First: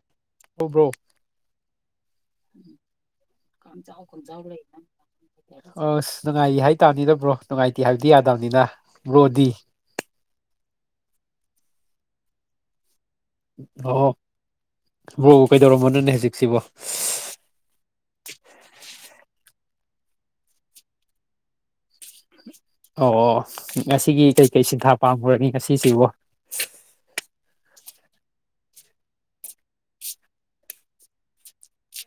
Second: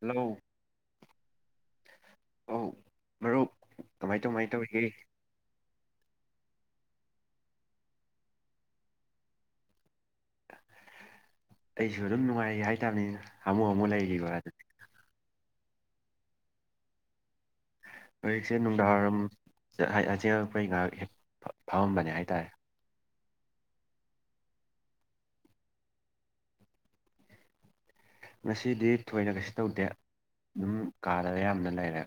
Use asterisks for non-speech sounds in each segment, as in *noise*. hello ꯑꯣꯕ꯭ꯔꯣ ꯑꯧ ꯃꯔꯨꯞ ꯀꯃꯥꯏ ꯀꯃꯥꯏ ꯇꯧꯔꯤꯒꯦ ꯑꯁ ꯅꯨꯡꯉꯥꯏ ꯍꯥꯏꯇꯥꯔꯅꯤꯗ ꯕ꯭ꯔꯣ ꯅꯨꯡꯉꯥꯏꯇꯦ ꯍꯥꯏꯕꯗꯤ ꯌꯥꯗꯕꯅꯤꯅ ꯕ꯭ꯔꯣꯗꯤ ꯑꯩꯁꯨ ꯑꯗꯨꯝ ꯅꯨꯡꯉꯥꯏꯔ ꯍꯥꯏꯇꯥꯔꯅꯤꯅ ꯑꯣ ꯍꯣ ꯕꯔꯣ ꯀꯩꯗꯧꯔꯝꯃꯣꯅꯣꯅꯦ ꯍꯧꯖꯤꯛꯁꯤꯕꯣ ꯍꯧꯖꯤꯛꯁꯦ ꯅꯨꯡꯗꯥꯡꯋꯥꯏꯔꯝꯆꯉꯛꯄꯩ ꯉꯥꯏꯍꯥꯛ ꯐꯑꯝꯕꯅꯦ ꯍꯥꯏꯇꯥꯔꯦ ꯑꯣ ꯑꯣ ꯉꯁꯤꯒꯤ ꯀꯩꯀꯩ ꯁꯤꯟꯊꯥ ꯄꯥꯝꯈꯨꯔꯅꯤ ꯉꯁꯤꯁꯤꯕ ꯉꯁꯤꯗꯤ ꯊꯣꯏꯅ ꯀꯩꯁꯨ ꯇꯧꯗꯦ ꯑꯗꯨꯝ ꯀꯥꯗ ꯌꯥꯝꯅ ꯂꯩꯔꯦ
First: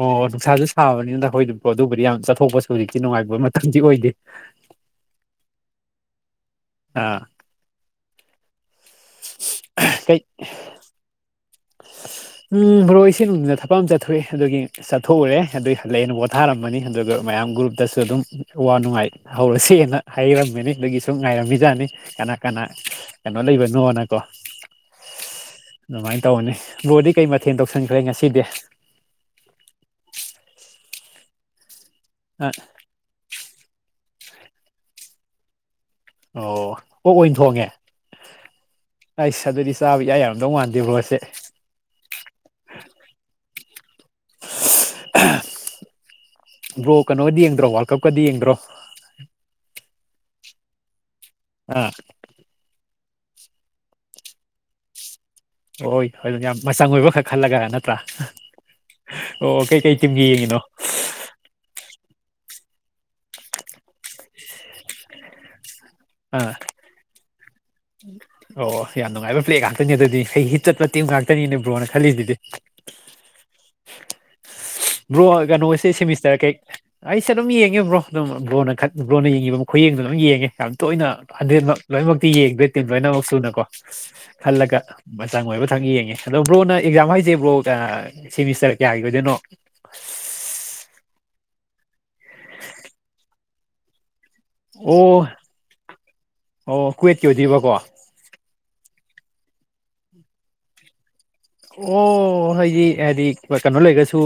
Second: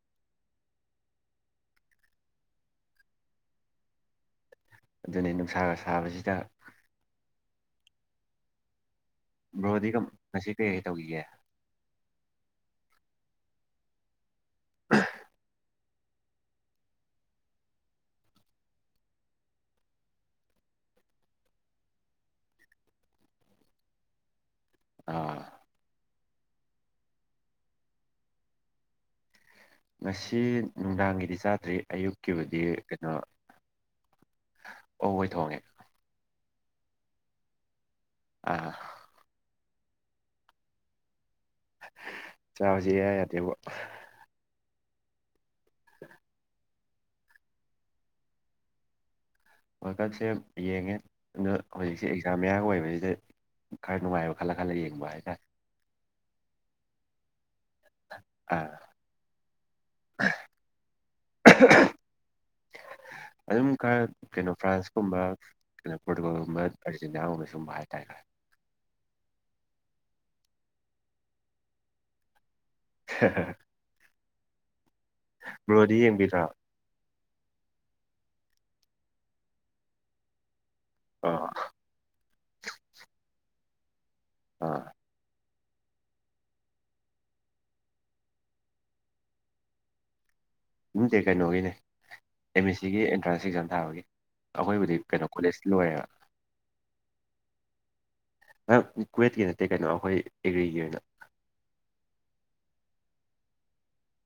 ꯑꯣ ꯅꯨꯡꯁꯥꯁꯨ ꯁꯥꯕꯅꯤꯅꯈꯣꯏꯗꯨꯣ ꯑꯗꯨꯕꯨꯗꯤ ꯌꯥꯝ ꯆꯠꯊꯣꯛꯄꯁꯨ ꯍꯧꯖꯤꯛꯇꯤ ꯅꯨꯡꯉꯥꯏꯕ ꯃꯇꯝꯗꯤ ꯑꯣꯏꯗꯦ ꯑꯗꯨꯅꯤ ꯅꯨꯡꯁꯥꯒ ꯁꯥꯕꯁꯤꯗ ꯑꯥ ꯕ꯭ꯔꯣꯗꯤ ꯀꯩ ꯉꯁꯤ ꯀꯩꯀꯩ ꯇꯧꯈꯤꯒꯦ ꯎꯝ ꯕꯣ ꯏꯁꯤꯡ ꯅꯨꯡꯃꯤꯗ ꯊꯛ ꯑꯃ ꯆꯠꯊꯣꯛꯑꯦ ꯑꯗꯨꯒꯤ ꯆꯠꯊꯣꯛꯎꯔꯦ ꯑꯗꯨꯒꯤ ꯍꯜꯂꯛꯑꯦꯅ ꯄꯣꯊꯥꯔꯝꯕꯅꯤ ꯑꯗꯨꯒ ꯃꯌꯥꯝ ꯒ꯭ꯔꯨꯞꯇꯁꯨ ꯑꯗꯨꯝ ꯑ ꯋꯥ ꯅꯨꯡꯉꯥꯏ ꯍꯧꯔꯁꯦꯅ ꯍꯥꯏꯔꯝꯃꯤꯅꯤ ꯑꯗꯨꯒꯤ ꯁꯨꯝ ꯉꯥꯏꯔꯝꯃꯤꯖꯥꯠꯅꯤ ꯀꯅꯥ ꯀꯅꯥ ꯀꯩꯅꯣ ꯂꯩꯕꯅꯣꯅꯀꯣ ꯑꯥ ꯑꯗꯨꯃꯥꯏꯅ ꯇꯧꯔꯅꯤ ꯕꯣꯔꯗꯤ ꯀꯩ ꯃꯊꯦꯜ ꯇꯧꯁꯤꯟꯈ꯭ꯔꯦ ꯉꯁꯤꯗꯤ ꯉꯁꯤ ꯅꯨꯡꯗꯥꯡꯒꯤꯗꯤ ꯆꯥꯗ꯭ꯔꯤ ꯑꯌꯨꯛꯀꯤꯕꯨꯗꯤ ꯀꯩꯅꯣ ꯑꯣ ꯑꯣꯏ ꯊꯣꯡꯉꯦ ꯑꯣ ꯑꯣ ꯑꯣꯏꯅ ꯊꯣꯡꯉꯦ ꯑꯥ ꯑꯩꯁ ꯑꯗꯨꯗꯤ ꯆꯥꯕ ꯏꯌꯥ ꯌꯥꯝꯗꯧ ꯃꯥꯟꯗꯦꯕ꯭ꯔꯣꯁꯦ ꯆꯥꯕꯁꯦ ꯏꯌꯥ ꯌꯥꯗꯦꯕꯣ *unintelligible* ꯕ꯭ꯔꯣ ꯀꯩꯅꯣꯗꯤ ꯌꯦꯡꯗ꯭ꯔꯣ ꯋꯥꯔꯜ ꯀꯞꯀꯗꯤ ꯌꯦꯡꯗ꯭ꯔꯣ ꯋꯥꯔꯜ ꯀꯞꯁꯦ ꯌꯦꯡꯉꯦ ꯑꯗꯣ ꯑꯥ ꯍꯧꯖꯤꯛꯁꯦ ꯑꯦꯛꯖꯥꯝ ꯃꯌꯥ ꯑꯣꯏꯕꯁꯤꯗ ꯈꯔ ꯅꯨꯡꯉꯥꯏꯕ ꯈꯜꯂ ꯈꯜꯂ ꯌꯦꯡꯕ ꯍꯥꯏꯒ ꯍꯣꯏ ꯍꯣꯏ ꯑꯗꯨ ꯌꯥꯝ ꯃꯆꯪ ꯑꯣꯏꯕ ꯈꯛ ꯈꯜꯂꯒ ꯅꯠꯇ꯭ꯔꯥ ꯑꯥ ꯑꯣ ꯀꯩꯀꯩ ꯇꯤꯝꯒꯤ ꯌꯦꯡꯉꯤꯅꯣ ꯑꯗꯨꯝ ꯈꯔ ꯀꯩꯅꯣ ꯐ꯭ꯔꯥꯟꯁꯀꯨꯝꯕ ꯑꯥ ꯐꯣꯀꯁꯤ ꯁꯨꯝ ꯍꯥꯏ ꯇꯥꯏꯈꯔꯦ ꯇꯠꯇꯅꯤ ꯑꯗꯨꯗꯤ ꯍꯩ ꯍꯤ ꯆꯠꯂꯠꯇꯦꯛ ꯉꯥꯛꯇꯅꯤꯅꯦ ꯕ꯭ꯔꯣꯅ ꯈꯜꯂꯤꯁꯤꯗꯤ ꯕ꯭ꯔꯣ ꯀꯩꯅꯣꯁꯦ ꯕ꯭ꯔꯣꯗꯤ ꯁꯦꯃꯤꯁꯇꯔ ꯌꯦꯡꯕꯤꯗ꯭ꯔꯣ ꯀꯩ ꯑꯩꯁꯦ ꯑꯗꯨꯝ ꯌꯦꯡꯉꯦꯕꯣ ꯑꯗꯨꯝꯕ꯭ꯔꯣꯅ ꯕ꯭ꯔꯣꯅ ꯌꯦꯡꯉꯕ ꯃꯈ ꯈꯨꯌꯦꯡꯗꯨꯣ ꯑꯗꯨꯝ ꯌꯦꯡꯉꯦ ꯇꯣꯏꯅ ꯑꯥ ꯍꯟꯗꯦꯠꯃꯛ ꯂꯣꯏꯅꯃꯛꯇꯤ ꯌꯦꯡꯗ꯭ꯔꯦ ꯇꯤꯝ ꯂꯣꯏꯅꯃꯛ ꯁꯨꯅꯀꯣ ꯈꯜꯂꯒ ꯑꯥ ꯃꯆꯪ ꯑꯣꯏꯕ ꯃꯈꯤꯊ ꯌꯦꯡꯉꯦ ꯑꯗꯣ ꯕ꯭ꯔꯣꯅ ꯑꯦꯛꯖꯥꯝ ꯍꯥꯏꯁꯦ ꯕ꯭ꯔꯣ ꯁꯦꯃꯤꯁꯇꯔ ꯀꯌꯥꯒꯤ ꯑꯣꯏꯗꯣꯏꯅꯣ ꯑꯗꯨꯝꯗꯤ ꯀꯩꯅꯣꯒꯤꯅꯦ ꯑꯦꯝ ꯑꯦꯁ ꯁꯤꯒꯤ ꯑꯦꯟꯇ꯭ꯔꯥꯟꯁ ꯑꯦꯛꯖꯥꯝ ꯊꯥꯕꯒꯤ ꯑꯩꯈꯣꯏꯕꯨꯗꯤ ꯀꯩꯅꯣ ꯑꯣ ꯀꯣꯂꯦꯖ ꯂꯣꯏꯔꯦꯕ ꯑꯣ ꯀꯨꯋꯦꯠꯀꯤ ꯑꯣꯏꯗꯣꯏꯔꯤꯕꯀꯣ ꯅꯪ ꯀꯒꯋꯦꯠꯀꯤ ꯅꯠꯇꯦ ꯀꯩꯅꯣ ꯑꯩꯈꯣꯏ ꯑꯦꯒ꯭ꯔꯤꯒꯤ ꯑꯣꯏꯅ ꯑꯣ ꯍꯥꯏꯗꯤ ꯍꯥꯏꯗꯤ ꯀꯩꯅꯣ ꯂꯩꯔꯒꯁꯨ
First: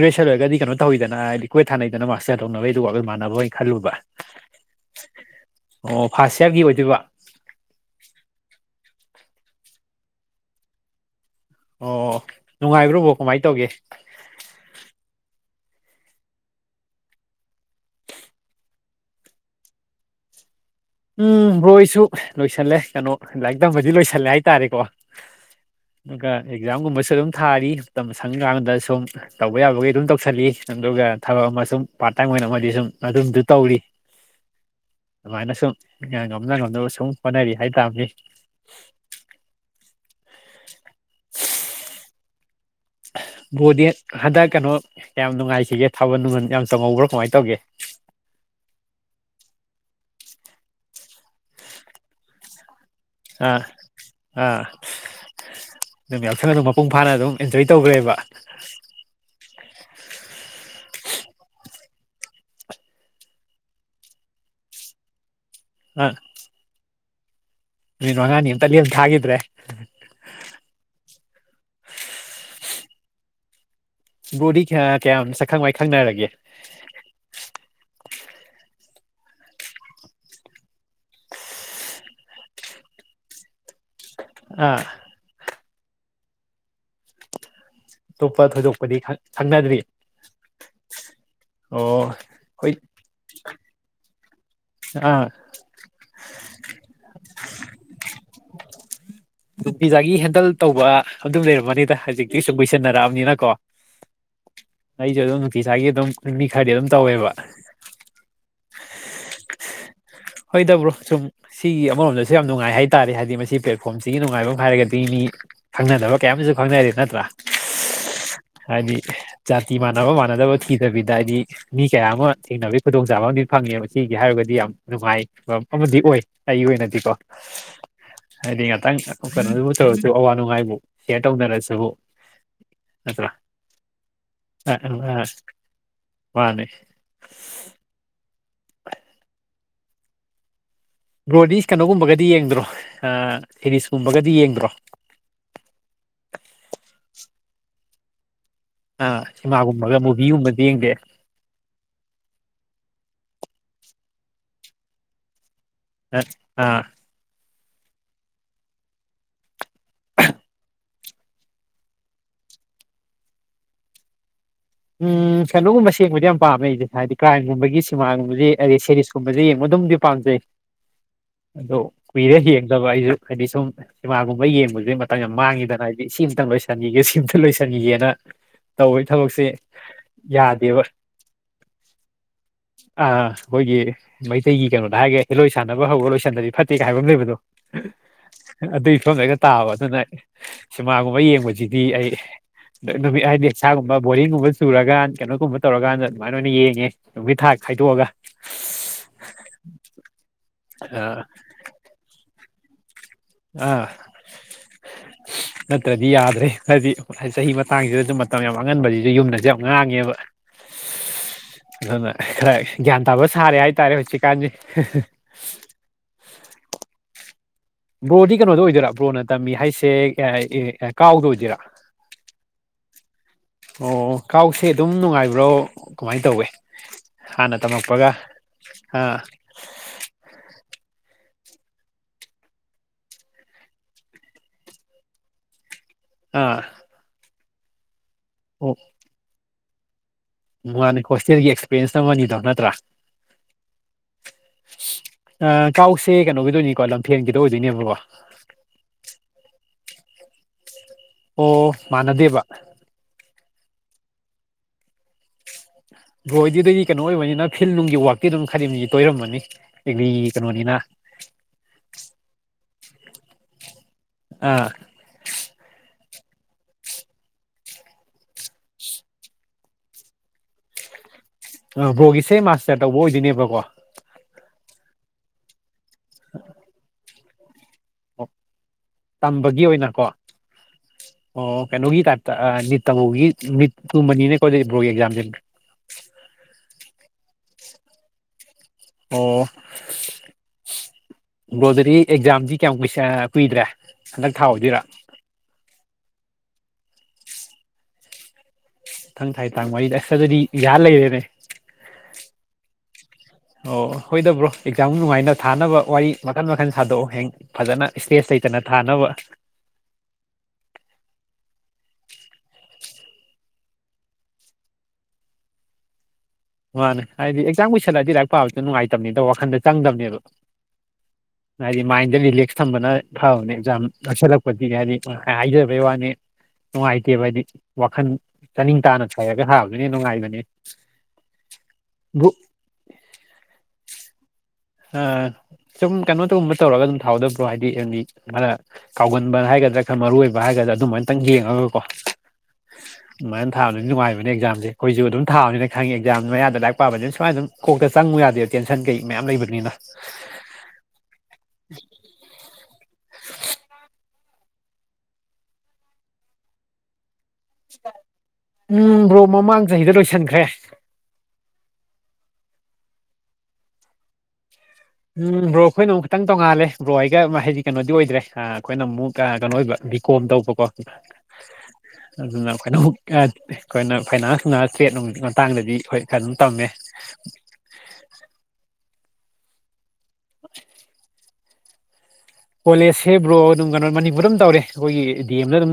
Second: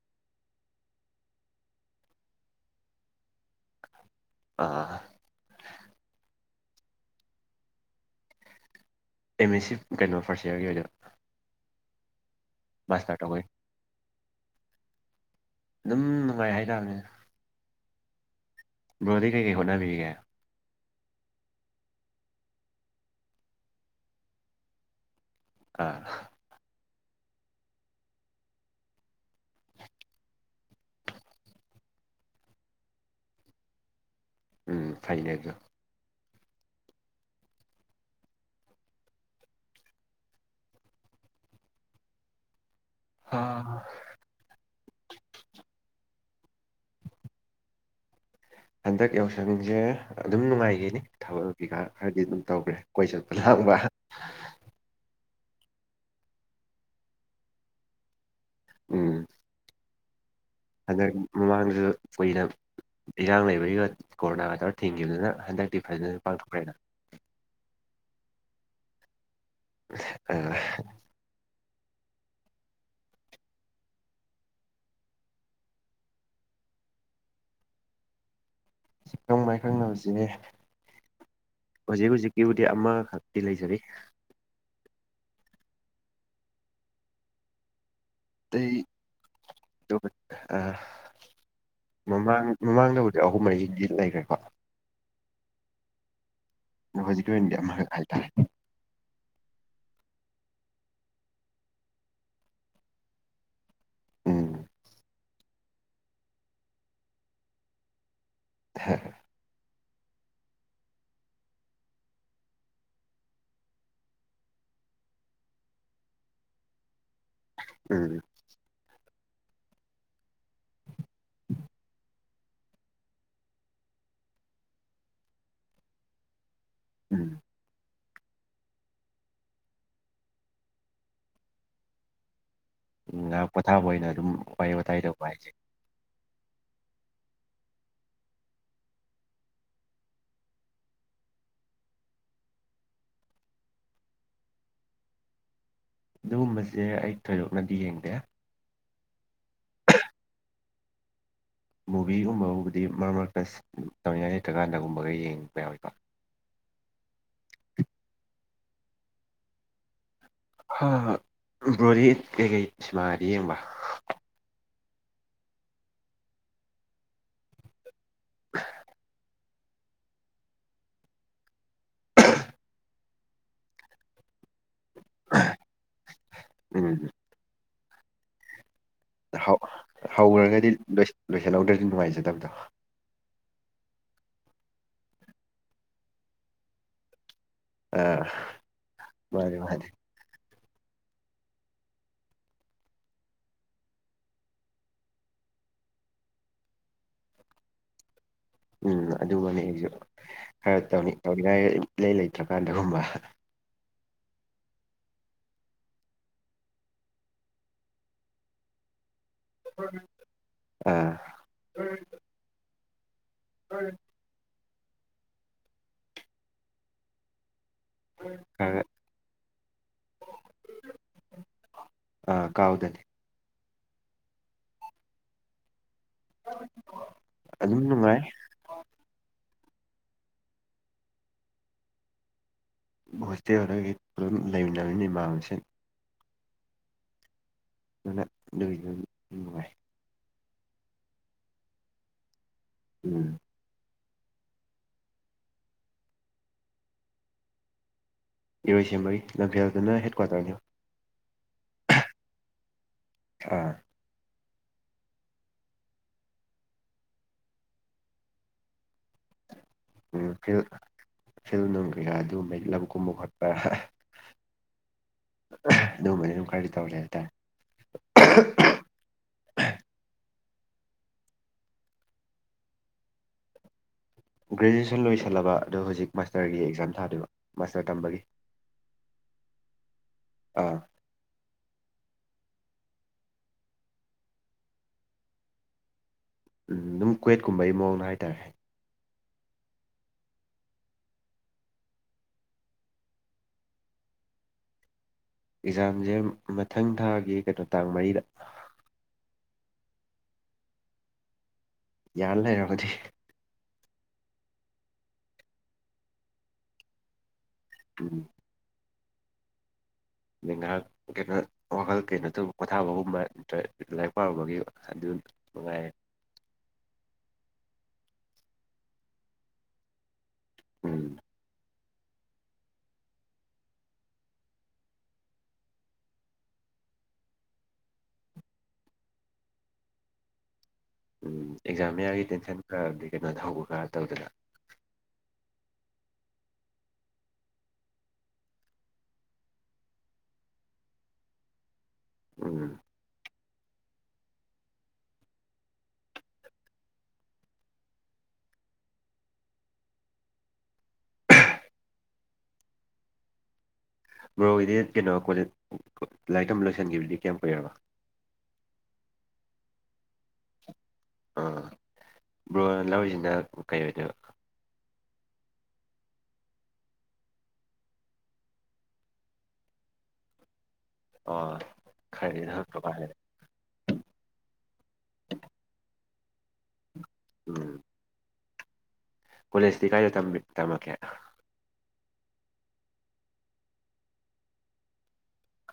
ꯒ꯭ꯔꯦꯁꯔ ꯑꯣꯏꯔꯒꯗꯤ ꯀꯩꯅꯣ ꯇꯧꯋꯤꯗꯅ ꯍꯥꯏꯗꯤ ꯀꯣꯏ ꯁꯥꯟꯅꯩꯗꯅ ꯃꯥꯁꯇꯌꯥ ꯇꯧꯅꯕꯩ ꯑꯗꯨꯒ ꯑꯩꯈꯣꯏ ꯃꯥꯟꯅꯕ ꯑꯣꯏꯅ ꯈꯜꯂꯨꯕ ꯑꯥ ꯑꯣ ꯐꯥꯔꯁ ꯏꯌꯥꯔꯒꯤ ꯑꯣꯏꯗꯣꯏꯕ ꯑꯦꯝ ꯑꯦꯁ ꯁꯤ ꯀꯩꯅꯣ ꯐꯥꯔꯁ ꯌꯔꯒꯤ ꯑꯣꯏꯅ ꯑꯣ ꯅꯨꯡꯉꯥꯏꯕ꯭ꯔꯕꯣ ꯃꯥꯁꯇꯔ ꯇꯧꯕꯩ ꯀꯃꯥꯏꯅ ꯇꯧꯒꯦ ꯑꯗꯨꯝ ꯅꯨꯡꯉꯥꯏ ꯍꯥꯏꯇꯥꯔꯅꯦ ꯕꯔꯣꯗꯤ ꯀꯩꯀꯩ ꯍꯣꯠꯅꯕꯤꯒ ꯎꯝ ꯍꯣꯏꯁꯨ ꯂꯣꯏꯁꯤꯜꯂꯦ ꯀꯩꯅꯣ ꯂꯥꯏꯔꯤꯛ ꯇꯝꯕꯗꯤ ꯂꯣꯏꯁꯜꯂꯦ ꯍꯥꯏꯇꯥꯔꯦꯀꯣ ꯑꯥ ꯀ ꯑꯦꯛꯖꯥꯝꯒꯨꯝꯁ ꯑꯗꯨꯝ ꯊꯥꯔꯤ ꯃꯇꯝ ꯁꯪꯀꯥꯟꯗ ꯁꯨꯝ ꯇꯧꯕ ꯌꯥꯕꯒꯤ ꯑꯗꯨꯝ ꯇꯧꯁꯜꯂꯤ ꯑꯗꯨꯒ ꯊꯕꯛ ꯑꯃ ꯁꯨꯝ ꯄ ꯉꯥꯛꯇꯪ ꯑꯣꯏꯅ ꯑꯃꯗꯤꯗꯤ ꯁꯨꯝ ꯑꯗꯨꯝꯁꯨ ꯇꯧꯔꯤ ꯎꯝ ꯐꯩ ꯂꯩ ꯑꯗꯨ ꯑꯗꯨꯃꯥꯏꯅ ꯁꯨꯝ ꯉꯝꯅ ꯉꯝꯅꯕ ꯁꯨꯝ ꯍꯣꯠꯅꯔꯤ ꯍꯥꯏꯇꯥꯥꯔꯅꯤ *unintelligible* ꯍꯥ ꯕꯣꯗꯤ ꯍꯟꯗꯛ ꯀꯩꯅꯣ ꯌꯥꯝ ꯅꯨꯡꯉꯥꯏꯁꯤꯒꯦ ꯊꯥꯕꯜ ꯅꯨꯡꯃ ꯌꯥꯝ ꯆꯪꯍꯧꯕ꯭ꯔꯣ ꯀꯃꯥꯏꯅ ꯇꯧꯒꯦ ꯍꯟꯗꯛ ꯌꯥꯎꯁꯪꯁꯦ ꯑꯗꯨꯝ ꯅꯨꯡꯉꯥꯏꯈꯤꯅꯤ ꯊꯕꯛ ꯀꯩꯀꯥ ꯈꯔꯗꯤ ꯑꯗꯨꯝ ꯇꯧꯈ꯭ꯔꯦ ꯀꯣꯏ ꯆꯠꯄ ꯑꯥ ꯂꯥꯡꯕ ꯑꯥ ꯑꯗꯨꯝ ꯌꯥꯎꯁꯪꯅ ꯑꯗꯨꯝ ꯃꯄꯨꯡ ꯐꯥꯅ ꯑꯗꯨꯝ ꯑꯦꯟꯖꯣꯏ ꯇꯧꯈ꯭ꯔꯦꯕ ꯎꯝ ꯍꯟꯗꯛ ꯃꯃꯥꯡꯗ ꯀꯨꯏꯅ ꯏꯔꯥꯡ ꯂꯩꯕꯒ ꯀꯣꯔꯣꯅꯥꯒ ꯇꯧꯔ ꯊꯤꯡꯈꯤꯕꯗꯨꯅ ꯍꯟꯗꯔꯇꯤ ꯐꯥꯏꯖꯅ ꯄꯥꯡꯊꯣꯛꯈ꯭ꯔꯦꯅ ꯅꯣ ꯉꯅꯤ ꯑꯝꯇ ꯒꯥꯞ ꯊꯥꯒꯤꯗ꯭ꯔꯦ ꯑ ꯕꯣꯗꯤ ꯀꯌꯥ ꯀꯌꯥꯝ ꯁꯛꯈꯪ ꯋꯥꯏ ꯈꯪꯅꯔꯒꯦ ꯁꯈꯪ ꯃꯥꯏ ꯈꯪꯅꯕꯁꯤꯅꯦ ꯍꯧꯖꯤꯛ ꯍꯧꯖꯤꯛꯀꯤꯕꯨꯗꯤ ꯑꯃꯈꯛꯇꯤ ꯂꯩꯖꯔꯤ ꯑꯥ ꯑꯣꯞꯄ ꯑꯇꯩ ꯊꯣꯏꯗꯣꯛꯄꯗꯤ ꯈꯪꯅꯗ꯭ꯔꯤ ꯑꯇꯣꯞꯄ ꯑꯣ ꯃꯃꯥꯡ ꯍꯣꯏ ꯃꯃꯥꯡꯗꯕꯨꯗꯤꯛ ꯑꯍꯨꯝ ꯃꯔꯤꯗꯤ ꯂꯩꯈ꯭ꯔꯦꯀꯣ ꯑꯥ ꯍꯣꯖꯤꯟꯗꯤ ꯍꯥꯏꯇꯥ ꯅꯨꯡꯇꯤꯖꯥꯒꯤ ꯍꯦꯟꯗꯜ ꯇꯧꯕ ꯑꯗꯨꯝ ꯂꯩꯔꯝꯃꯅꯤꯗ ꯍꯧꯖꯤꯛꯇꯤ ꯁꯨꯡ ꯀꯣꯏꯁꯟꯅꯔꯛꯑꯅꯤꯅꯀꯣ ꯎꯝ ꯑꯩꯁꯨ ꯑꯗꯨꯝ ꯅꯨꯡꯇꯤ ꯁ꯭ꯋꯥꯒꯤ ꯑꯗꯨꯝ ꯃꯤ ꯈꯔꯗꯤ ꯑꯗꯨꯝ ꯇꯧꯋꯦꯕ ꯍꯝ ꯍꯣꯏꯗꯕ꯭ꯔꯣ ꯁꯨꯝ ꯁꯤꯒꯤ ꯑꯃꯔꯣꯝꯗꯁꯨ ꯌꯥꯝ ꯅꯨꯡꯉꯥꯏ ꯍꯥꯏꯇꯥꯥꯔꯦ ꯍꯥꯏꯗꯤ ꯃꯁꯤ ꯄ꯭ꯂꯦꯠꯐꯣꯝꯁꯤꯒꯤ ꯅꯨꯡꯉꯥꯏꯐꯝ ꯑꯃ ꯍꯥꯏꯔꯒꯗꯤ ꯃꯤ ꯈꯪꯅꯗꯕ ꯀꯌꯥ ꯑꯃꯁꯨ ꯈꯪꯅꯔꯤ ꯅꯠꯇ꯭ꯔꯥ ꯎꯝ ꯍꯥꯏꯗꯤ ꯖꯥꯇꯤ ꯃꯥꯟꯅꯕ ꯃꯥꯟꯅꯗꯕ ꯊꯤꯗꯕꯤꯗ ꯍꯥꯏꯗꯤ ꯃꯤ ꯀꯌꯥ ꯑꯃ ꯊꯦꯡꯅꯕꯒꯤ ꯈꯨꯗꯣꯡꯆꯥꯕ ꯑꯃꯗꯤ ꯐꯪꯉꯦ ꯃꯁꯤꯒꯤ ꯍꯥꯏꯔꯒꯗꯤ ꯌꯥꯝ ꯅꯨꯡꯉꯥꯏ ꯐꯤꯕꯝ ꯑꯃꯗꯤ ꯑꯣꯏ ꯑꯩꯒꯤ ꯑꯣꯏꯅꯗꯤꯀꯣ ꯎꯝ ꯍꯥꯏꯗꯤ ꯉꯥꯛꯇꯪ ꯀꯩꯅꯣꯗꯨꯕꯨꯊꯔꯁꯨ ꯑꯋꯥ ꯅꯨꯡꯉꯥꯏꯕꯨ ꯁꯦꯌꯔ ꯇꯧꯅꯔꯁꯤꯕꯨ ꯉꯥꯏꯍꯥꯛ ꯄꯣꯊꯥꯕ ꯑꯣꯏꯅ ꯑꯗꯨꯝ ꯋꯥꯔꯤ ꯋꯥꯇꯥꯏ ꯇꯧꯕ ꯍꯥꯏꯁꯦ *unintelligible* ꯕ꯭ꯔꯣꯗꯤꯁ ꯀꯩꯅꯣꯒꯨꯝꯕꯒꯗꯤ ꯌꯦꯡꯗ꯭ꯔꯣ ꯁꯦꯔꯤꯁꯀꯨꯝꯕꯒꯗꯤ ꯌꯦꯡꯗ꯭ꯔꯣ ꯑꯗꯨꯒꯨꯝꯕꯁꯦ ꯑꯩ ꯊꯣꯏꯗꯣꯛꯅꯗꯤ ꯌꯦꯡꯕ ꯑ ꯏꯃꯥꯒꯨꯝꯕꯒ ꯃꯨꯚꯒꯨꯝꯕꯗꯤ ꯌꯦꯡꯗꯦ ꯃꯨꯚꯤꯒꯨꯝꯕꯕꯨꯕꯨꯗꯤ ꯃꯔꯛ ꯃꯔꯛꯇ ꯇꯧꯅꯤꯡꯉꯥꯏ ꯂꯩꯇ꯭ꯔꯀꯥꯟꯗꯒꯨꯝꯕꯒ ꯌꯦꯡꯕ ꯌꯥꯎꯋ ꯑ ꯑꯥ ꯕ꯭ꯔꯣꯗꯤ ꯀꯩꯀꯩ ꯁꯤꯃꯥꯗꯤ ꯌꯦꯡꯕ ꯎꯝ ꯀꯩꯅꯣꯒꯨꯝꯕ ꯁꯦꯡꯕꯗꯤ ꯌꯥꯝ ꯄꯥꯝꯃꯦ ꯑꯩꯁꯦ ꯍꯥꯏꯗꯤ ꯀ꯭ꯔꯥꯏꯝꯒꯨꯝꯕꯒꯤ ꯁꯤꯅꯦꯃꯥꯒꯨꯝꯕꯁꯤꯦ ꯑꯗꯩ ꯁꯦꯔꯤꯁꯀꯨꯝꯕꯁꯤꯁꯦ ꯌꯦꯡꯕꯗ ꯑꯗꯨꯝꯗꯤ ꯄꯥꯝꯖꯩ ꯑꯗꯣ ꯀꯨꯏꯔꯦ ꯌꯦꯡꯗꯕ ꯑꯩꯁꯨ ꯍꯥꯏꯗꯤ ꯁꯨꯝ ꯁꯤꯃꯥꯒꯨꯝꯕ ꯌꯦꯡꯕꯁꯨ ꯑꯗꯨꯩ ꯃꯇ ꯌꯥꯝ ꯃꯥꯡꯉꯤꯗꯅ ꯍꯥꯏꯗꯤ ꯁꯤ ꯑꯃꯇꯪ ꯂꯣꯏꯁꯤꯟꯈꯤꯒꯦ ꯎꯝ ꯁꯤ ꯑꯃꯇ ꯂꯣꯏꯁꯤꯟꯈꯤꯒꯦꯅ ꯇꯧꯋ ꯊꯕꯛꯁꯦ ꯍꯧꯈ꯭ꯔꯒꯗꯤ ꯌꯥꯗꯦꯕ ꯂꯣꯏꯁꯤꯜꯍꯧꯗ꯭ꯔꯗꯤ ꯅꯨꯡꯉꯥꯏꯖꯗꯕꯗꯣ ꯑ ꯑꯩꯈꯣꯏꯒꯤ ꯃꯩꯇꯩꯒꯤ ꯀꯩꯅꯣꯗ ꯍꯥꯏꯒꯦꯂꯣꯏ ꯁꯥꯟꯅꯕ ꯍꯧꯒ ꯂꯣꯏ ꯁꯟꯗꯕꯤ ꯐꯠꯇꯦ ꯀꯥꯏ ꯍꯥꯏꯕ ꯑꯃ ꯂꯩꯕꯗꯣ ꯑꯥ ꯑꯗꯨꯏ ꯏꯐꯝꯗꯩꯒ ꯃꯥꯅꯤ ꯇꯥꯕ ꯃꯥꯅꯤ ꯑꯗꯨꯅ ꯁꯤꯅꯦꯃꯥꯒꯨꯝꯕ ꯌꯦꯡꯕꯁꯤꯗꯤ ꯑꯩ ꯅꯨꯃꯤꯠ ꯍꯥꯏꯗꯤ ꯏꯁꯥꯒꯨꯝꯕ ꯕꯣꯔꯤꯡꯒꯨꯝꯕ ꯆꯨꯔꯀꯥꯟ ꯀꯩꯅꯣꯒꯨꯝꯕ ꯇꯧꯔꯀꯥꯟꯗ ꯑꯗꯨꯃꯥꯏꯅ ꯑꯣꯏꯅ ꯌꯦꯡꯉꯦ ꯅꯨꯒꯤꯠ ꯊꯥꯛ ꯈꯥꯏꯗꯣꯛꯑꯒ ꯎꯝ ꯑꯗꯨꯝꯕꯅꯤ ꯑꯩꯁꯨ ꯈꯔ ꯇꯧꯅꯤ ꯇꯧꯅꯤꯉꯥꯏ ꯏ ꯂꯩ ꯂꯩꯇ꯭ꯔꯀꯥꯟꯗꯒꯨꯝꯕ ꯑꯥ ꯅꯠꯇ꯭ꯔꯗꯤ ꯌꯥꯗ꯭ꯔꯦ ꯍꯥꯏꯗꯤ ꯆꯍꯤ ꯃꯇꯥꯡꯁꯤꯗꯁꯨ ꯃꯇꯝ ꯌꯥꯝ ꯑꯉꯟꯕꯁꯤꯕꯁꯤꯁꯨ ꯌꯨꯝꯗ ꯌꯥꯝ ꯌꯥꯝ ꯉꯥꯡꯉꯦꯕ ꯑꯥ ꯑꯗꯨꯅ ꯈꯔ ꯒ꯭ꯌꯥꯟ ꯇꯕꯨꯣ ꯁꯔꯦ ꯍꯥꯏꯇꯥꯔꯦ ꯍꯧꯁꯤꯤ ꯀꯥꯟꯁꯤ ꯕ꯭ꯔꯣꯗꯤ ꯀꯩꯅꯣꯗ ꯈꯔ ꯑꯣꯏꯗꯣꯏꯔꯥ ꯕ꯭ꯔꯣꯅ ꯇꯝꯃꯤ ꯍꯥꯏꯁꯦ ꯀꯥꯎꯗ ꯑꯣꯏꯗꯣꯏꯔꯥ ꯀꯥꯎꯗꯅꯦ ꯑꯣ ꯀꯥꯎꯁꯦ ꯑꯗꯨꯝ ꯅꯨꯡꯉꯥꯏꯕ꯭ꯔꯣ ꯀꯃꯥꯏꯅ ꯇꯧꯋꯦ ꯍꯥꯟꯅ ꯑꯗꯨꯝ ꯇꯝꯃꯛꯄꯒ ꯅꯨꯡꯉꯥꯏ ꯑ ꯚꯣꯁꯇꯤ ꯑꯣꯏꯔꯒꯒꯤ ꯄꯨꯝ ꯂꯩꯃꯤꯟꯅꯕꯅꯤꯃꯁꯤꯡ ꯑꯥ ꯑꯗꯨꯅ ꯑꯗꯨꯒꯤꯁꯨ ꯑꯗꯨꯝ ꯅꯨꯡꯉꯥꯏ ꯃꯥꯥꯟ ꯍꯣꯇꯦꯜꯒꯤ ꯑꯦꯛꯁꯄꯤꯔꯤꯌꯦꯟꯁ ꯇꯧꯃꯅꯤꯗꯕ ꯅꯠꯇ꯭ꯔ ꯎꯝ ꯀꯥꯎꯁꯦ ꯀꯩꯅꯣꯒꯤꯗꯣꯏꯅꯤꯀꯣ ꯂꯝꯐꯦꯟꯒꯤꯗ ꯑꯣꯏꯗꯣꯏꯅꯦꯕꯀꯣ ꯏꯔꯣꯏꯁꯦꯝꯃꯔꯤ ꯂꯝꯐꯦꯜꯗꯨꯅ ꯍꯦꯠꯀ꯭ꯋꯥꯇꯔꯅꯤ ꯃꯅꯗꯦꯕ ꯑꯥ ꯕꯣꯏꯗꯨꯗꯗꯤ ꯀꯩꯅꯣ ꯑꯣꯏꯕꯅꯤꯅ ꯐꯤꯜ ꯅꯨꯡꯒꯤ ꯋꯥꯛꯇꯤ ꯑꯗꯨꯝ ꯈꯗꯤꯝ ꯇꯣꯏꯔꯃꯅꯤ ꯐꯤꯜ ꯐꯤꯜ ꯅꯨꯡ ꯀꯩꯀꯥ ꯑꯗꯨ ꯃꯩꯛ ꯂꯝ ꯀꯨꯝꯕ ꯈꯣꯠꯄ ꯑ ꯑꯥ ꯑꯗꯨꯒꯨꯝꯕꯅꯤ ꯑꯗꯨꯝ ꯀꯔꯗꯤ ꯇꯧꯔꯦ ꯍꯥꯏꯇꯥꯔꯦ ꯑ ꯕꯣꯒꯤꯁꯦ ꯃꯥꯁꯇꯔ ꯇꯧꯕ ꯑꯣꯏꯗꯣꯏꯅꯦꯕꯀꯣ ꯒ꯭ꯔꯦꯖꯨꯑꯁꯟ ꯂꯣꯏꯜꯂꯕ ꯑꯗ ꯍꯧꯖꯤꯛ ꯃꯥꯁꯇꯔꯒꯤ ꯑꯦꯛꯖꯥꯝ ꯊꯥꯗꯕ ꯑꯣ ꯇꯝꯕꯒꯤ ꯑꯣꯏꯅꯀꯣ ꯑꯥ ꯑꯣ ꯀꯩꯅꯣꯒꯤ ꯇꯥꯏꯞ ꯅꯤꯠ ꯇꯥꯃꯣꯒꯤ ꯅꯤꯠꯀꯨꯝꯕꯅꯤꯅꯦ ꯀꯣꯗ ꯕ꯭ꯔꯣꯒꯤ ꯑꯦꯛꯖꯥꯝꯁꯤ ꯑꯗꯨꯝ ꯀ꯭ꯋꯦꯠꯀꯨꯝꯕꯩ ꯃꯑꯣꯡꯗ ꯍꯥꯏꯇꯥꯔꯦ ꯑꯣ ꯭ꯂꯣꯗꯗꯤ ꯑꯦꯛꯖꯥꯝꯁꯤ ꯀꯌꯥꯝ ꯀꯨꯏ ꯀꯨꯏꯗ꯭ꯔꯦ ꯍꯟꯗꯛ ꯊꯥꯎꯍꯗꯔꯥ ꯑꯦꯛꯖꯥꯝꯁꯦ ꯃꯊꯪ ꯊꯥꯒꯤ ꯀꯩꯅꯣ ꯇꯥꯡ ꯃꯔꯤꯗ ꯏꯊꯪ ꯊꯥꯏ ꯇꯥꯡ ꯋꯥꯔꯤꯗ ꯑꯁꯇꯗꯗꯤ ꯌꯥꯍ ꯂꯩꯔꯦꯅꯦ ꯌꯥꯅ ꯂꯩꯔꯒꯗꯤ ꯑꯣ ꯍꯣꯏꯗꯕ꯭ꯔꯣ ꯑꯦꯛꯖꯥꯝ ꯅꯨꯡꯉꯥꯏꯅ ꯊꯥꯅꯕ ꯋꯥꯔꯤ ꯃꯈꯟ ꯃꯈꯟ ꯁꯥꯗꯣꯛꯑꯣ ꯍꯌꯦꯡ ꯐꯖꯅ ꯎꯝ ꯏꯁꯄꯦꯁ ꯂꯩꯇꯅ ꯊꯥꯅꯕ ꯑꯩ ꯉꯥꯏꯍꯥꯛ ꯀꯩꯅꯣ ꯋꯥꯈꯜ ꯀꯩꯅꯣ ꯇꯧꯕ ꯄꯣꯊꯥꯕꯒꯨꯝꯕ ꯅꯠꯇ꯭ꯔ ꯂꯥꯏꯔꯤꯛ ꯄꯥꯔꯕꯒꯤ ꯑꯗꯨ ꯉ ꯃꯥꯅꯦ ꯍꯥꯏꯗꯤ ꯑꯦꯛꯖꯥꯝ ꯀꯨꯏꯜꯂꯑꯗꯤ ꯂꯥꯏꯔꯤꯛ ꯄꯥꯕꯁꯨ ꯅꯨꯡꯉꯥꯏꯇꯕꯅꯤ ꯑꯗ ꯋꯥꯈꯟꯗ ꯆꯪꯗꯕꯅꯦꯕ ꯎꯝ ꯍꯥꯏꯗꯤ ꯃꯥꯏꯟꯗ ꯔꯤꯂꯦꯛꯁ ꯊꯝꯕꯅ ꯐꯕꯅꯦ ꯑꯦꯛꯖꯥꯝ ꯅꯛꯁꯜꯂꯛꯄꯗꯤ ꯍꯥꯏꯗꯤ ꯍꯥꯏꯖꯕꯩ ꯋꯥꯅꯤ ꯅꯨꯡꯉꯥꯏꯇꯦꯕ ꯍꯥꯏꯗꯤ ꯋꯥꯈꯜ ꯆꯥꯅꯤꯡ ꯇꯥꯅ ꯁꯥꯏꯔꯒ ꯊꯕꯗꯨꯅ ꯅꯨꯡꯉꯥꯏꯕꯅꯦ ꯎꯝ ꯑꯦꯛꯖꯥꯝ ꯃꯌꯥꯒꯤ ꯕ꯭ꯔꯣ ꯇꯦꯟꯁꯟ ꯈꯔꯗꯤ ꯀꯩꯅꯣ ꯊꯧꯕ ꯈꯔ ꯇꯧꯗꯅ ꯑ ꯁꯨꯝ ꯀꯩꯅꯣ ꯇꯒꯨꯝꯕ ꯇꯧꯔꯒ ꯑꯗꯨꯝ ꯊꯥꯎꯗꯕ꯭ꯔꯣ ꯍꯥꯏꯗꯤꯗꯤ ꯈꯔ ꯀꯥꯎꯒꯟꯕ ꯍꯥꯏꯒꯗ꯭ꯔꯥ ꯈꯔ ꯃꯔꯨꯑꯣ ꯑꯣꯏꯕ ꯍꯥꯏꯒꯗ꯭ꯔꯥ ꯑꯗꯨꯃꯥꯏꯅꯇꯪ ꯌꯦꯡꯉꯒ ꯀꯣ ꯎꯝ ꯁꯨꯥꯏꯅ ꯊꯕꯅꯤ ꯅꯨꯡꯉꯥꯏꯕꯅꯦ ꯑꯦꯛꯖꯝꯁꯦꯈꯁꯨ ꯑꯗꯨꯝ ꯊꯥꯕꯅꯤ ꯈꯪꯉꯦꯛꯥꯝ ꯃꯌꯥꯗ ꯂꯥꯏꯔꯤꯛ ꯄꯕꯅ ꯁꯨꯃꯅ ꯑꯗꯨꯝ ꯀꯣꯛ ꯆꯪꯕ ꯌꯥ ꯇꯦꯟꯁꯟ ꯀꯩ ꯃꯌꯥꯝ ꯂꯩ ꯀꯅ ꯕ꯭ꯔꯣꯒꯤꯗꯤ ꯀꯩꯅꯣ ꯀꯣ ꯂꯥꯏꯔꯤꯛꯛꯇꯝꯕ ꯂꯣꯏꯁꯤꯟꯈꯤꯕꯗꯤ ꯀꯌꯥꯝ ꯀꯨꯏꯔꯕ ꯎꯝ ꯕ꯭ꯔꯣ ꯃꯃꯥꯡ ꯆꯍꯤꯗ ꯂꯣꯏꯁꯤꯟꯈ꯭ꯔꯦ ꯑꯥ ꯕ꯭ꯔꯣꯟ ꯂꯧꯔꯤꯁꯤꯅ ꯀꯩ ꯑꯣꯏꯗꯣꯏ ꯎꯝ ꯕ꯭ꯔꯣ ꯑꯩꯈꯣꯏꯅ ꯑꯃꯨꯛ ꯈꯤꯇꯪ ꯇꯣꯡꯉꯥꯜꯂꯦ ꯕ꯭ꯔꯣ ꯑꯩꯒ ꯍꯥꯏꯗꯤ ꯀꯩꯅꯣꯗꯤ ꯑꯣꯏꯗ꯭ꯔꯦ ꯑꯩꯈꯣꯏꯅ ꯑꯃꯨꯛ ꯀꯩꯅꯣ ꯑꯣꯏꯕ ꯍꯥꯏꯗꯤ ꯀꯣꯟ ꯇꯧꯕꯀꯣ ꯑ ꯑꯗꯨꯅ ꯑꯩꯈꯣꯏꯅ ꯑꯃꯨꯛ ꯑꯩꯈꯣꯏꯅ ꯐꯥꯏꯅꯥꯟꯁꯅ ꯇ꯭ꯔꯦꯠ ꯅꯨꯡ ꯃꯇꯥꯡꯗꯗꯤ ꯑꯩꯈꯣꯏ ꯀꯩꯅ ꯇꯝꯃꯦ ꯎꯝ ꯀꯣꯂꯦꯖꯇꯤ ꯀꯥꯏꯗ ꯇꯝꯃꯛꯀꯦ ꯀꯣꯂꯦꯖ ꯁꯦꯝꯦꯕ꯭ꯔꯣ ꯑꯗꯨꯝ ꯀꯩꯅꯣ ꯃꯅꯤꯄꯨꯔꯗ ꯑꯗꯨꯝ ꯇꯧꯔꯦ ꯑꯩꯈꯣꯏꯒꯤ ꯗꯤ ꯑꯦꯝꯗ ꯑꯗꯨꯝ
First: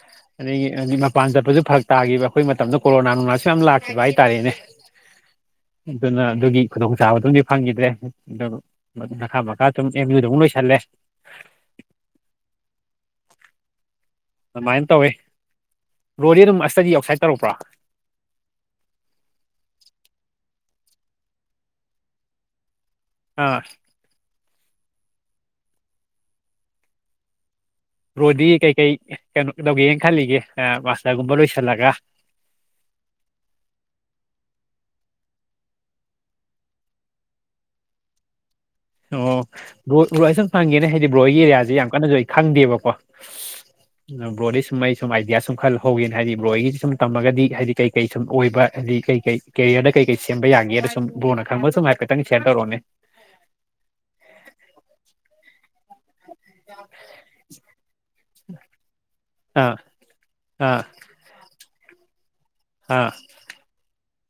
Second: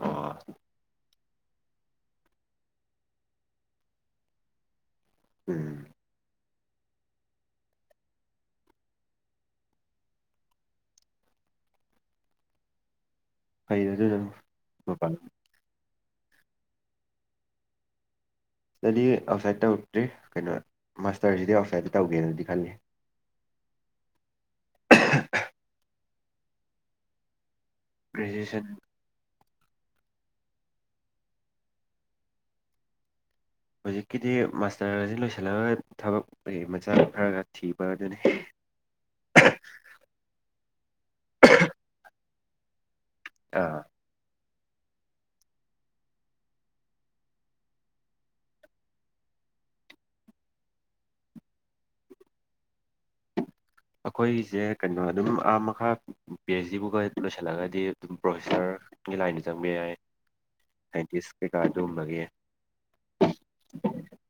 ꯑꯣ ꯑꯗꯨ ꯍꯧ ꯄꯥꯟ ꯆꯠꯄꯁꯨ ꯐꯔꯛ ꯇꯥꯈꯤꯕ ꯑꯩꯈꯣꯏ ꯃꯇꯝꯗ ꯀꯣꯔꯣꯅꯥ ꯅꯨꯡꯅꯥꯁꯨ ꯌꯥꯝ ꯂꯥꯛꯈꯤꯕ ꯍꯥꯏꯇꯥꯔꯦꯅꯦ ꯎꯝ ꯑꯗꯨꯅ ꯑꯗꯨꯒꯤ ꯈꯨꯗꯣꯡ ꯆꯥꯕꯗꯨꯝꯗꯤ ꯐꯪꯈꯤꯗ꯭ꯔꯦ ꯑꯗꯨ ꯃꯈꯥ ꯃꯈꯥ ꯌ ꯂꯣꯏꯁꯂꯦ ꯐꯩ ꯑꯗꯨ ꯑꯗꯨ ꯔꯣꯗꯤ ꯑꯗꯨꯝ ꯑꯁꯇꯗꯤ ꯑꯥꯎꯠꯁꯥꯏꯠ ꯇꯧꯔꯛꯄ꯭ꯔꯥ ꯏꯁꯇꯗꯤ ꯑꯥꯎꯠꯁꯥꯏꯠ ꯇꯧꯔꯛꯇ꯭ꯔꯤ ꯀꯩꯅꯣ ꯃꯥꯁꯇꯔꯁꯤꯗꯤ ꯑꯥꯎꯠꯁꯥꯏꯠꯇ ꯇꯧꯒꯦꯅꯗꯤ ꯈꯜꯂꯤ ꯑ ꯔꯣꯗꯤ ꯒ꯭ꯔꯦꯖꯨꯑꯦꯁꯟ ꯀꯩ ꯀꯩ ꯀꯩꯅꯣ ꯂꯧꯒꯦ ꯌꯦꯡ ꯈꯜꯂꯤꯒ ꯑ ꯋꯥꯁꯒꯨꯝꯕ ꯂꯣꯏꯁꯂꯒ ꯍꯧꯖꯤꯛꯀꯤꯗꯤ ꯃꯥꯁꯇꯔ ꯑꯁꯤ ꯂꯣꯏꯁꯤꯜꯂꯒ ꯊꯕꯛ ꯃꯆꯥ ꯈꯔꯒ ꯊꯤꯕ ꯑꯗꯨꯅꯤ ꯑꯣ ꯕ꯭ꯔꯣꯏ ꯁꯨꯝ ꯐꯪꯒꯦꯅꯦ ꯍꯥꯏꯗꯤ ꯕ꯭ꯔꯣꯏꯒꯤ ꯑꯦꯔꯤꯌꯥꯁꯦ ꯌꯥꯝ ꯀꯟꯅꯁꯨ ꯑꯩ ꯈꯪꯗꯦꯕꯀꯣ ꯑꯥ ꯑ ꯕꯔꯤꯁ ꯁꯨꯝ ꯑꯩ ꯁꯨꯝ ꯑꯥꯏꯗꯤꯌꯥ ꯁꯨꯝ ꯈꯜꯍꯧꯒꯦꯅ ꯍꯥꯏꯗꯤ ꯕ꯭ꯔꯣꯏꯒꯤ ꯁꯨꯝ ꯇꯝꯃꯒꯗꯤ ꯍꯥꯏꯗꯤ ꯀꯩꯀꯩ ꯁꯨꯝ ꯑꯣꯏꯕ ꯍꯥꯏꯗꯤ ꯀꯩ ꯀꯩ ꯀꯩ ꯗ ꯀꯩ ꯀꯩ ꯁꯦꯝꯕ ꯌꯥꯒꯦ ꯁꯨꯝ ꯕꯣꯔꯅ ꯈꯪꯕ ꯁꯨꯝ ꯍꯥꯏꯐꯦꯠꯇꯪ ꯁꯦꯔ ꯇꯧꯔꯛꯑꯣꯅꯦ ꯎ ꯑꯩꯈꯣꯏꯒꯤꯁꯦ ꯀꯩꯅꯣ ꯑꯗꯨꯝ ꯑꯥ ꯃꯈꯥ ꯄꯤ ꯑꯩꯆ ꯗꯤꯕꯨꯒ ꯂꯣꯏꯁꯤꯜꯂꯒꯗꯤ ꯑꯗꯨꯝ ꯄ꯭ꯔꯣꯐꯦꯁꯔꯒꯤ ꯂꯥꯏꯟꯗ ꯆꯪꯕ ꯑꯥ ꯌꯥꯏ ꯑꯥ ꯁꯥꯏꯟꯇꯤꯁ ꯀꯩꯀꯥ ꯑꯗꯨꯒꯨꯝꯕꯒꯤ ꯑꯥ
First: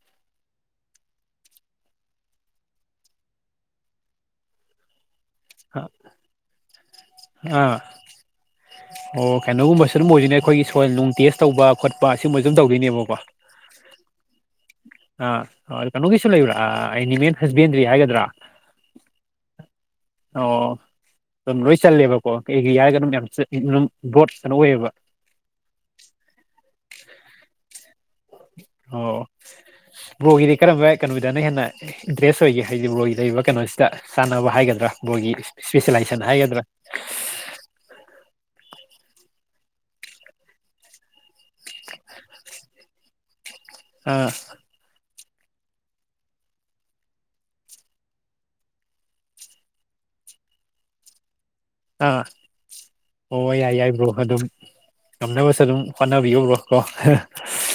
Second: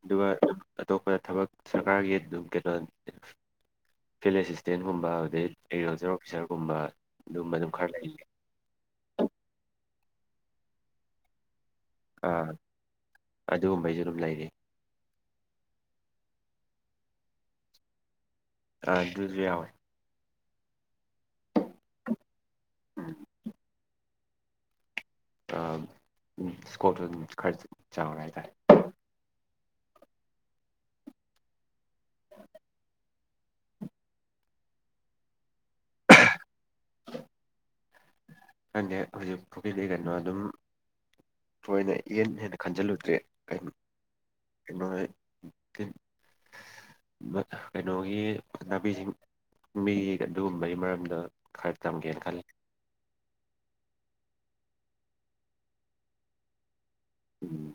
ꯑꯗꯨꯒꯝ ꯑꯇꯣꯞꯄ ꯊꯕꯛ ꯁꯔꯀꯥꯔꯒꯤ ꯑꯗꯨꯝ ꯀꯩꯅꯣ ꯐꯤ ꯑꯦꯁꯤꯁꯇꯦꯟꯒꯨꯝꯕ ꯑꯗꯩ ꯑꯦꯒ꯭ꯔꯤꯀꯜꯆꯔ ꯑꯣꯐꯤꯁꯥꯔꯒꯨꯝꯕ ꯑꯗꯨꯒꯝꯕ ꯑꯥ ꯑꯗꯨꯝ ꯑꯥ ꯈꯔ ꯂꯩ ꯑꯗꯨꯨꯝ ꯑꯣꯏꯁꯤꯅꯦ ꯑꯩꯈꯣꯏꯒꯤ ꯁꯣꯏꯜ ꯅꯨꯡ ꯇꯦꯁ ꯇꯧꯕ ꯈꯣꯠꯄ ꯁꯤꯒꯨꯝꯕ ꯑꯥ ꯑꯗꯨꯝ ꯇꯧꯗꯣꯏꯅꯦꯕꯀꯣ ꯑꯗꯨꯒꯨꯝꯕꯩꯁꯨ ꯑꯗꯨꯝ ꯂꯩꯔꯤ ꯑ ꯀꯩꯅꯣꯒꯤꯁꯨ ꯂꯩꯕ꯭ꯔꯥ ꯑꯦꯅꯤꯃꯦꯜ ꯍꯁꯕꯦꯟꯗ꯭ꯔꯤ ꯍꯥꯏꯒꯗ꯭ꯔꯥ ꯑ ꯑꯗꯨꯁꯔꯤ ꯌꯥꯋꯥꯣꯏ ꯑꯣ ꯑꯗꯨꯝ ꯂꯣꯏ ꯆꯜꯂꯦꯕꯀꯣ ꯀ ꯌꯥꯔꯒ ꯑꯗꯨꯝ ꯕꯣꯠꯇꯅ ꯑꯣꯏꯌꯦꯕ ꯑ ꯁꯀꯣꯇ ꯈꯔꯆ ꯆꯉꯒꯥꯏꯇꯥꯔ ꯑꯣ ꯕ꯭ꯔꯣꯒꯤꯗꯤ ꯀꯔꯝꯕ ꯀꯩꯅꯣꯗꯅ ꯍꯦꯟꯅ ꯏꯟꯇꯔꯦꯁ ꯑꯣꯏꯒꯦ ꯍꯥꯏꯗꯤ ꯕ꯭ꯔꯣꯒꯤ ꯂꯩꯔꯤꯕ ꯀꯩꯅꯣꯁꯤꯗ ꯁꯥꯟꯅꯕ ꯍꯥꯏꯒ ꯍꯥꯏꯒꯗ꯭ꯔꯥ ꯃꯕꯣꯏꯒꯤ ꯏꯁꯄꯤꯦꯁꯂꯥꯏꯦꯁꯟ ꯍꯥꯏꯒꯗ꯭ꯔꯥ ꯊꯣꯛꯀꯩ ꯀꯩꯅꯣ ꯑꯗꯨꯝ ꯊꯣꯏꯅ ꯌꯦꯟ ꯍꯦꯟꯅ ꯈꯟꯖꯜꯂꯨꯗ꯭ꯔꯦ ꯀꯩꯅ ꯑꯥ ꯀꯩꯅꯣ ꯀꯩꯅꯣꯒꯤ ꯅꯥꯄꯤꯁꯤꯡꯕꯤꯒꯤ ꯑꯗꯨꯒꯨꯝꯕꯒꯤ ꯃꯔꯝꯗ ꯈꯔ ꯇꯝꯒꯦꯅ ꯑꯥ ꯈꯜꯂꯤ ꯑꯣ ꯌꯥꯏ ꯌꯥꯏꯕ꯭ꯔꯣ ꯑꯗꯨꯝ ꯉꯝꯅꯕꯁꯨ ꯑꯗꯨꯝ ꯍꯣꯠꯅꯕꯤꯌꯧꯕ꯭ꯔꯣ ꯀꯣ ꯎꯝ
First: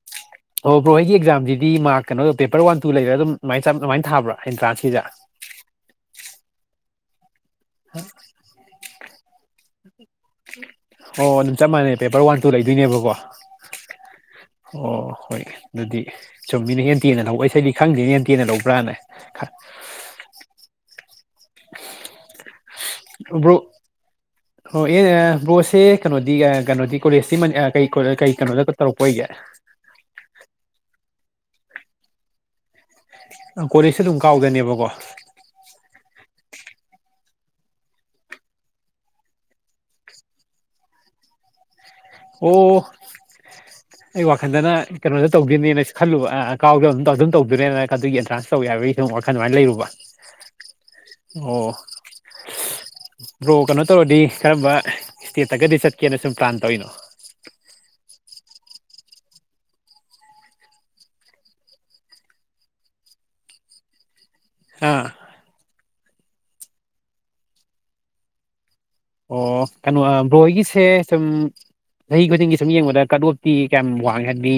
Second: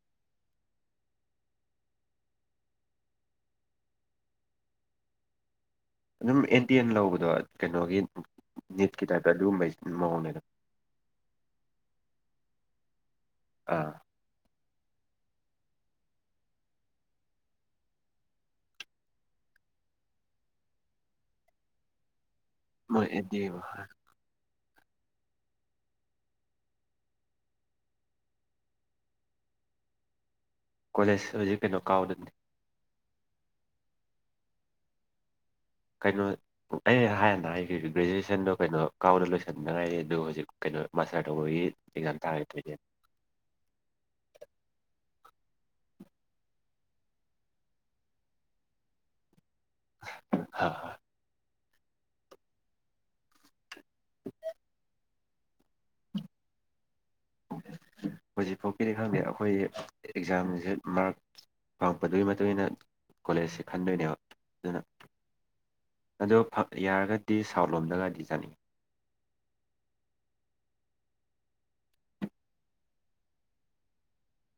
*unintelligible* ꯑꯣ ꯕ꯭ꯔꯣ ꯑꯩꯒꯤ ꯑꯦꯛꯖꯥꯝꯁꯤꯗꯤ ꯃꯥꯔ ꯀꯩꯅꯣꯗꯣ ꯄꯦꯄꯔ ꯋꯥꯟ ꯇꯨ ꯂꯩꯔꯒ ꯑꯗꯨꯝꯥꯏ ꯑꯗꯨꯃꯥꯏꯅ ꯊꯥꯕ꯭ꯔꯥ ꯑꯦꯟꯇ꯭ꯔꯥꯟꯁꯁꯤꯗ ꯑꯗꯨꯝ ꯑꯦꯟꯇꯤ ꯑꯦꯟ ꯂꯧꯕꯗꯣ ꯀꯩꯅꯣꯒꯤ ꯅꯤꯠꯀꯤ ꯇꯥꯏꯞꯇ ꯑꯗꯨꯒꯨꯝꯕꯩꯁꯦ ꯑꯣ ꯑꯗꯨꯝ ꯆꯞ ꯃꯥꯟꯅꯩ ꯄꯦꯄꯔ ꯋꯥꯟ ꯇꯨ ꯂꯩꯗꯣꯏꯅꯦꯕꯀꯣ ꯑꯥ ꯑꯣ ꯍꯣꯏ ꯑꯗꯨꯗꯤ ꯁꯨꯝꯝ ꯃꯤꯅ ꯍꯦꯟ ꯇꯦꯟꯅ ꯂꯧꯕ ꯏꯁꯩꯗꯤ ꯈꯪꯗꯦꯅ ꯍꯦ ꯇꯦꯟꯅ ꯂꯧꯕ꯭ꯔꯥꯅꯦ *unintelligible* *unintelligible* ꯃ ꯕ꯭ꯔꯣ ꯑꯦꯗꯤꯕꯔ ꯑꯣ ꯑꯦꯅꯦ ꯕ꯭ꯔꯣꯁꯦ ꯀꯩꯅꯣꯗꯤ ꯀꯩꯅꯣꯗꯤ ꯀꯣꯂꯦꯖꯇꯤ ꯀ ꯀꯩ ꯀꯩꯅꯣꯗ ꯇꯧꯔꯛꯄ ꯑꯣꯏꯒꯦ ꯀꯣꯂꯦꯖ ꯍꯧꯖꯤꯛ ꯀꯩꯅꯣ ꯀꯥꯎꯗꯅꯤ ꯀꯣꯂꯦꯖꯁ ꯑꯗꯨꯝ ꯀꯥꯎꯗꯅꯦꯕꯀꯣ ꯀꯩꯅꯣ ꯑꯩ ꯍꯥꯏ ꯅ ꯒ꯭ꯔꯦꯖꯨꯋꯦꯁꯟꯗꯣ ꯀꯩꯅꯣ ꯀꯥꯎꯗ ꯂꯣꯏꯁꯟꯟꯅꯉꯥꯏꯔꯤꯦ ꯑꯗꯨ ꯍꯧꯖꯤꯛ ꯀꯩꯅꯣ ꯃꯥꯁꯇꯔ ꯇꯧꯕꯒꯤ ꯑꯦꯛꯖꯥꯝ ꯊꯥꯒꯗꯣꯏꯅꯦ ꯑꯣ ꯑꯩ ꯋꯥꯈꯟꯗꯅ ꯀꯩꯅꯣꯗ ꯇꯧꯒꯅꯦꯅꯁꯨꯜꯂꯨ ꯑ ꯀꯥꯎꯗ ꯑꯗꯨꯝ ꯑꯗꯨꯝ ꯇꯧꯗꯔꯅ ꯑꯗꯨꯒꯤ ꯑꯦꯗꯚꯥꯟꯁ ꯇꯧ ꯌꯥ ꯍꯥꯏꯕꯒꯤ ꯋꯥꯜ ꯑꯗꯨꯃꯥꯏꯅ ꯂꯩꯔꯨꯕ ꯑꯣ ꯣꯛ ꯀꯩꯅꯣ ꯇꯧꯔꯗꯤ ꯀꯔꯝꯕ ꯏꯁꯇꯦꯠꯇꯒꯗꯤ ꯆꯠꯀꯦꯅ ꯁꯨꯝ ꯄ꯭ꯂꯥꯟ ꯇꯧꯔꯤꯅꯣ ꯍꯧꯖꯤꯛꯐꯥꯎꯀꯤꯗꯤ ꯈꯪꯗꯦ ꯑꯩꯈꯣꯏ ꯑꯦꯛꯖꯥꯝꯁꯦ ꯃꯥꯔꯛ ꯐꯪꯉꯛꯄꯗꯨꯒꯤ ꯃꯇꯨꯡ ꯏ ꯃꯇꯨꯡꯏꯟꯅ ꯀꯣꯂꯦꯖꯁꯦ ꯈꯟꯗꯣꯏꯅꯦꯕ ꯑꯥ ꯑꯗꯨꯅ ꯑꯣ ꯌꯥꯔꯒꯗꯤ ꯁꯥꯎꯠ ꯂꯣꯝꯗꯒꯗꯤ ꯆꯥꯅꯤꯡꯉꯤ ꯑꯣ ꯀꯩꯅꯣ ꯕ꯭ꯔꯣꯏꯒꯤꯁꯦ ꯁꯨꯝ ꯆꯍꯤ ꯈꯨꯗꯤꯡꯒꯤ ꯁꯨꯝ ꯌꯦꯡꯕꯗ ꯀꯠ ꯑꯣꯐꯇꯤ ꯀꯌꯥꯝ ꯋꯥꯡꯉꯦ ꯍꯥꯏꯕꯗꯤ